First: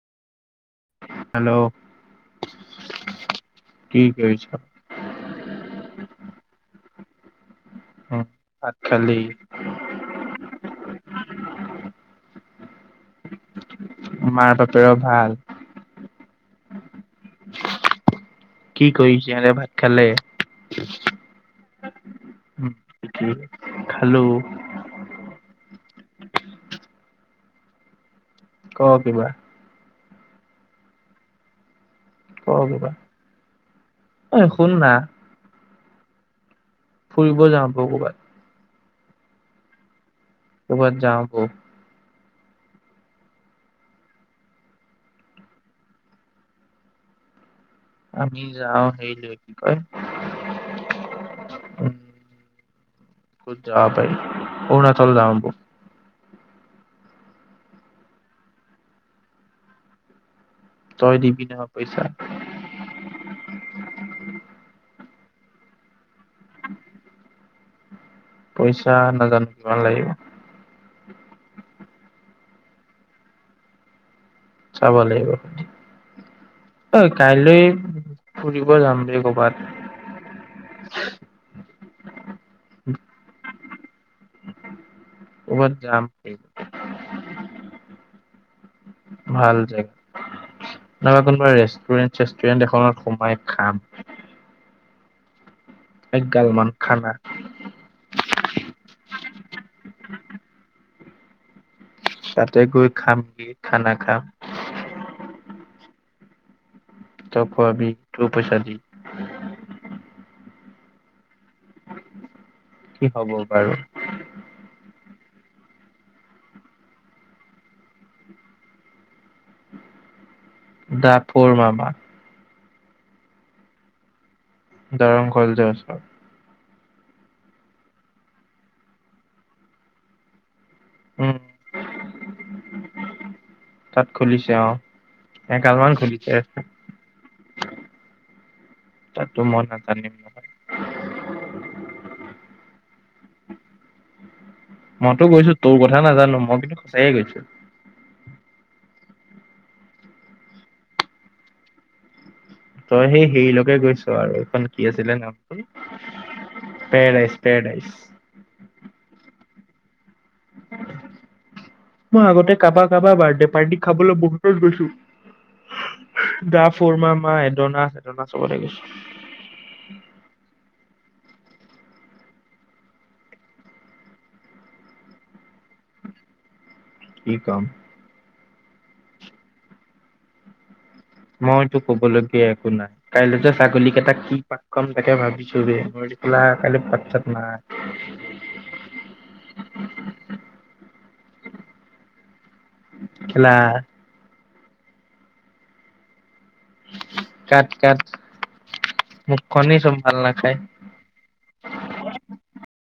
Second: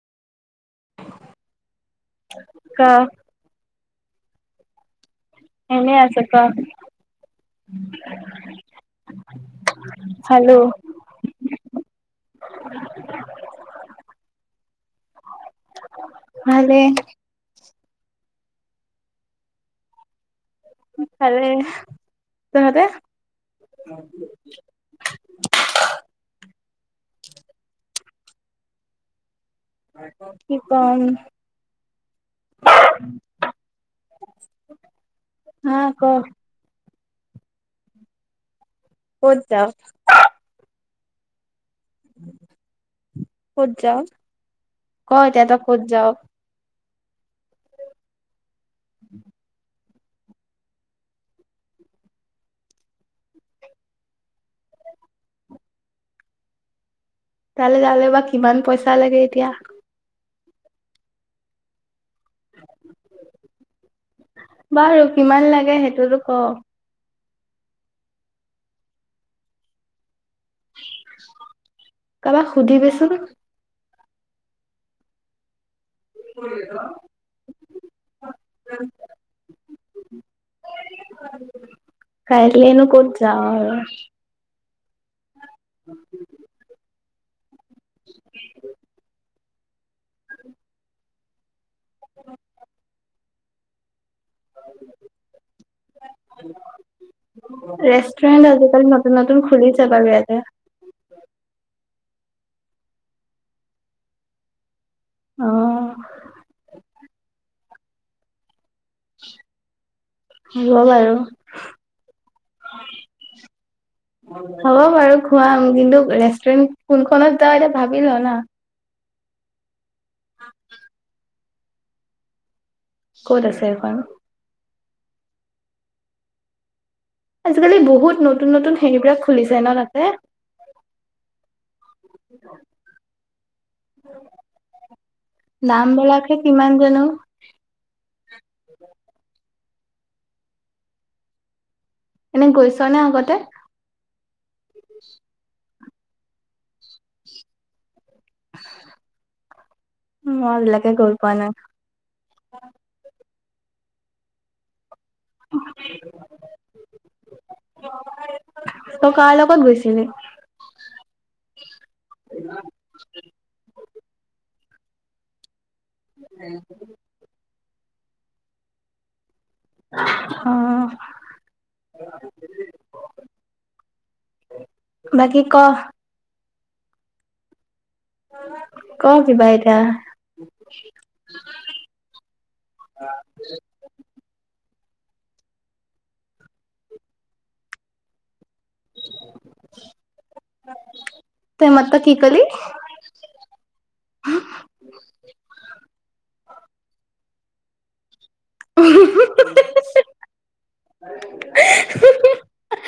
Hello [unintelligible] কি কৰিছ এনে আছো ক' উম ভাত খালি খালো [inaudible] মাৰ বাপেৰেৰ ভাল ভালে কি কৰিছে ইহঁতে ভাত খালে খালে। খালো। ক', কিবা? কি কম, ক', কিবা এই শুন না, '- হা', -ক, ফুৰিব যাও বল কোবাত? কত যাৱ? কবাত যাওঁ বল, ক'ত যাও? [unintelligible] উম্ যাওঁ হেৰি লয় কি কয়', উম', ক'ত যাব পাৰি? অৰুণাচল যাও ব'ল। তালৈ যালে বা কিমান পইচা লাগে এতিয়া, ' তই দিবি নহয় পইচা। বাৰু কিমান লাগে, সেইটোতো ক? পইচা নাজানো কিমান লাগিব। কাবাক সুধিবিচোন! চাব লাগিব। অই ', কাইলৈ ফুৰিব যাম ৰে কবাত। কাইলেনো ক'ত যাও আৰু কবাত জামৰে, [unintelligible] ভাল জেগ, উম', নাইবা কোনবা ৰেষ্ট, ' ষ্টুৰেন্ত -চেষ্টুৰেণ্ট এখনত সোমাই, খাম। এক গাল মান খানা ৰেষ্টুৰেন্ট আজিকালি নতুন-নতুন খুলিছে বাৰু ইয়াতে। তাতে গৈ, খামগে খানা খাম। অ', তই', খোৱাবি তোৰ পইচা দি। [inaudible] হ'ল আৰু। কি হ'ব বাৰু? হ'ব বাৰু খুৱাম, কিন্তু ৰেষ্টুৰেণ্ট কোনখনত যাওঁ এতিয়া ভাবি ল', না',। দা', - ফৰ মামা। ক'ত আছে এখন? দৰং কলেজৰ ওচৰত। আজিকালি বহুত নতুন নতুন হেৰিবিলাক খুলিছে ন তাতে? উ তাত খুলিছে অ এগাল দাম মান খুলিছে। বিলাকে কিমান জানো তাতো ম ধ [unintelligible] এনে গৈছ নে আগতে? মইতো গৈছো তোৰ কথা নাজানো মই কিন্তু সঁচায়ে গৈছোঁ। মই আজিলৈকে গৈ পোৱা নাই তই সেই হেৰিলৈকে গৈছ আৰু এইখন কি আছে কি আছিলে নামটো পেৰেডাইজ পেৰেডাইজ। ক'ত গৈছিলি? মই আগতে কাবাৰ কাবাৰ বাৰ্থডে পাৰ্টি খাবলৈ বহুতত গৈছো। গা ফুৰ মামাই জনা আছে জনা চবলে গৈছো। অ' বাকী ক কি কম? ক কিবা এটা। মইতো ক'ব লগীয়া একো নাই, কাইলৈ যে ছাগলী কেইটা কি পা কম তাকে ভাবিছো ৰে ম পেলা কাইলে পাতছাত নাই। তই এই মাত্ৰ কি কলি? খেলা [unintelligible] কাট কাট। মোখ খনেই চব ভাল নাখায়।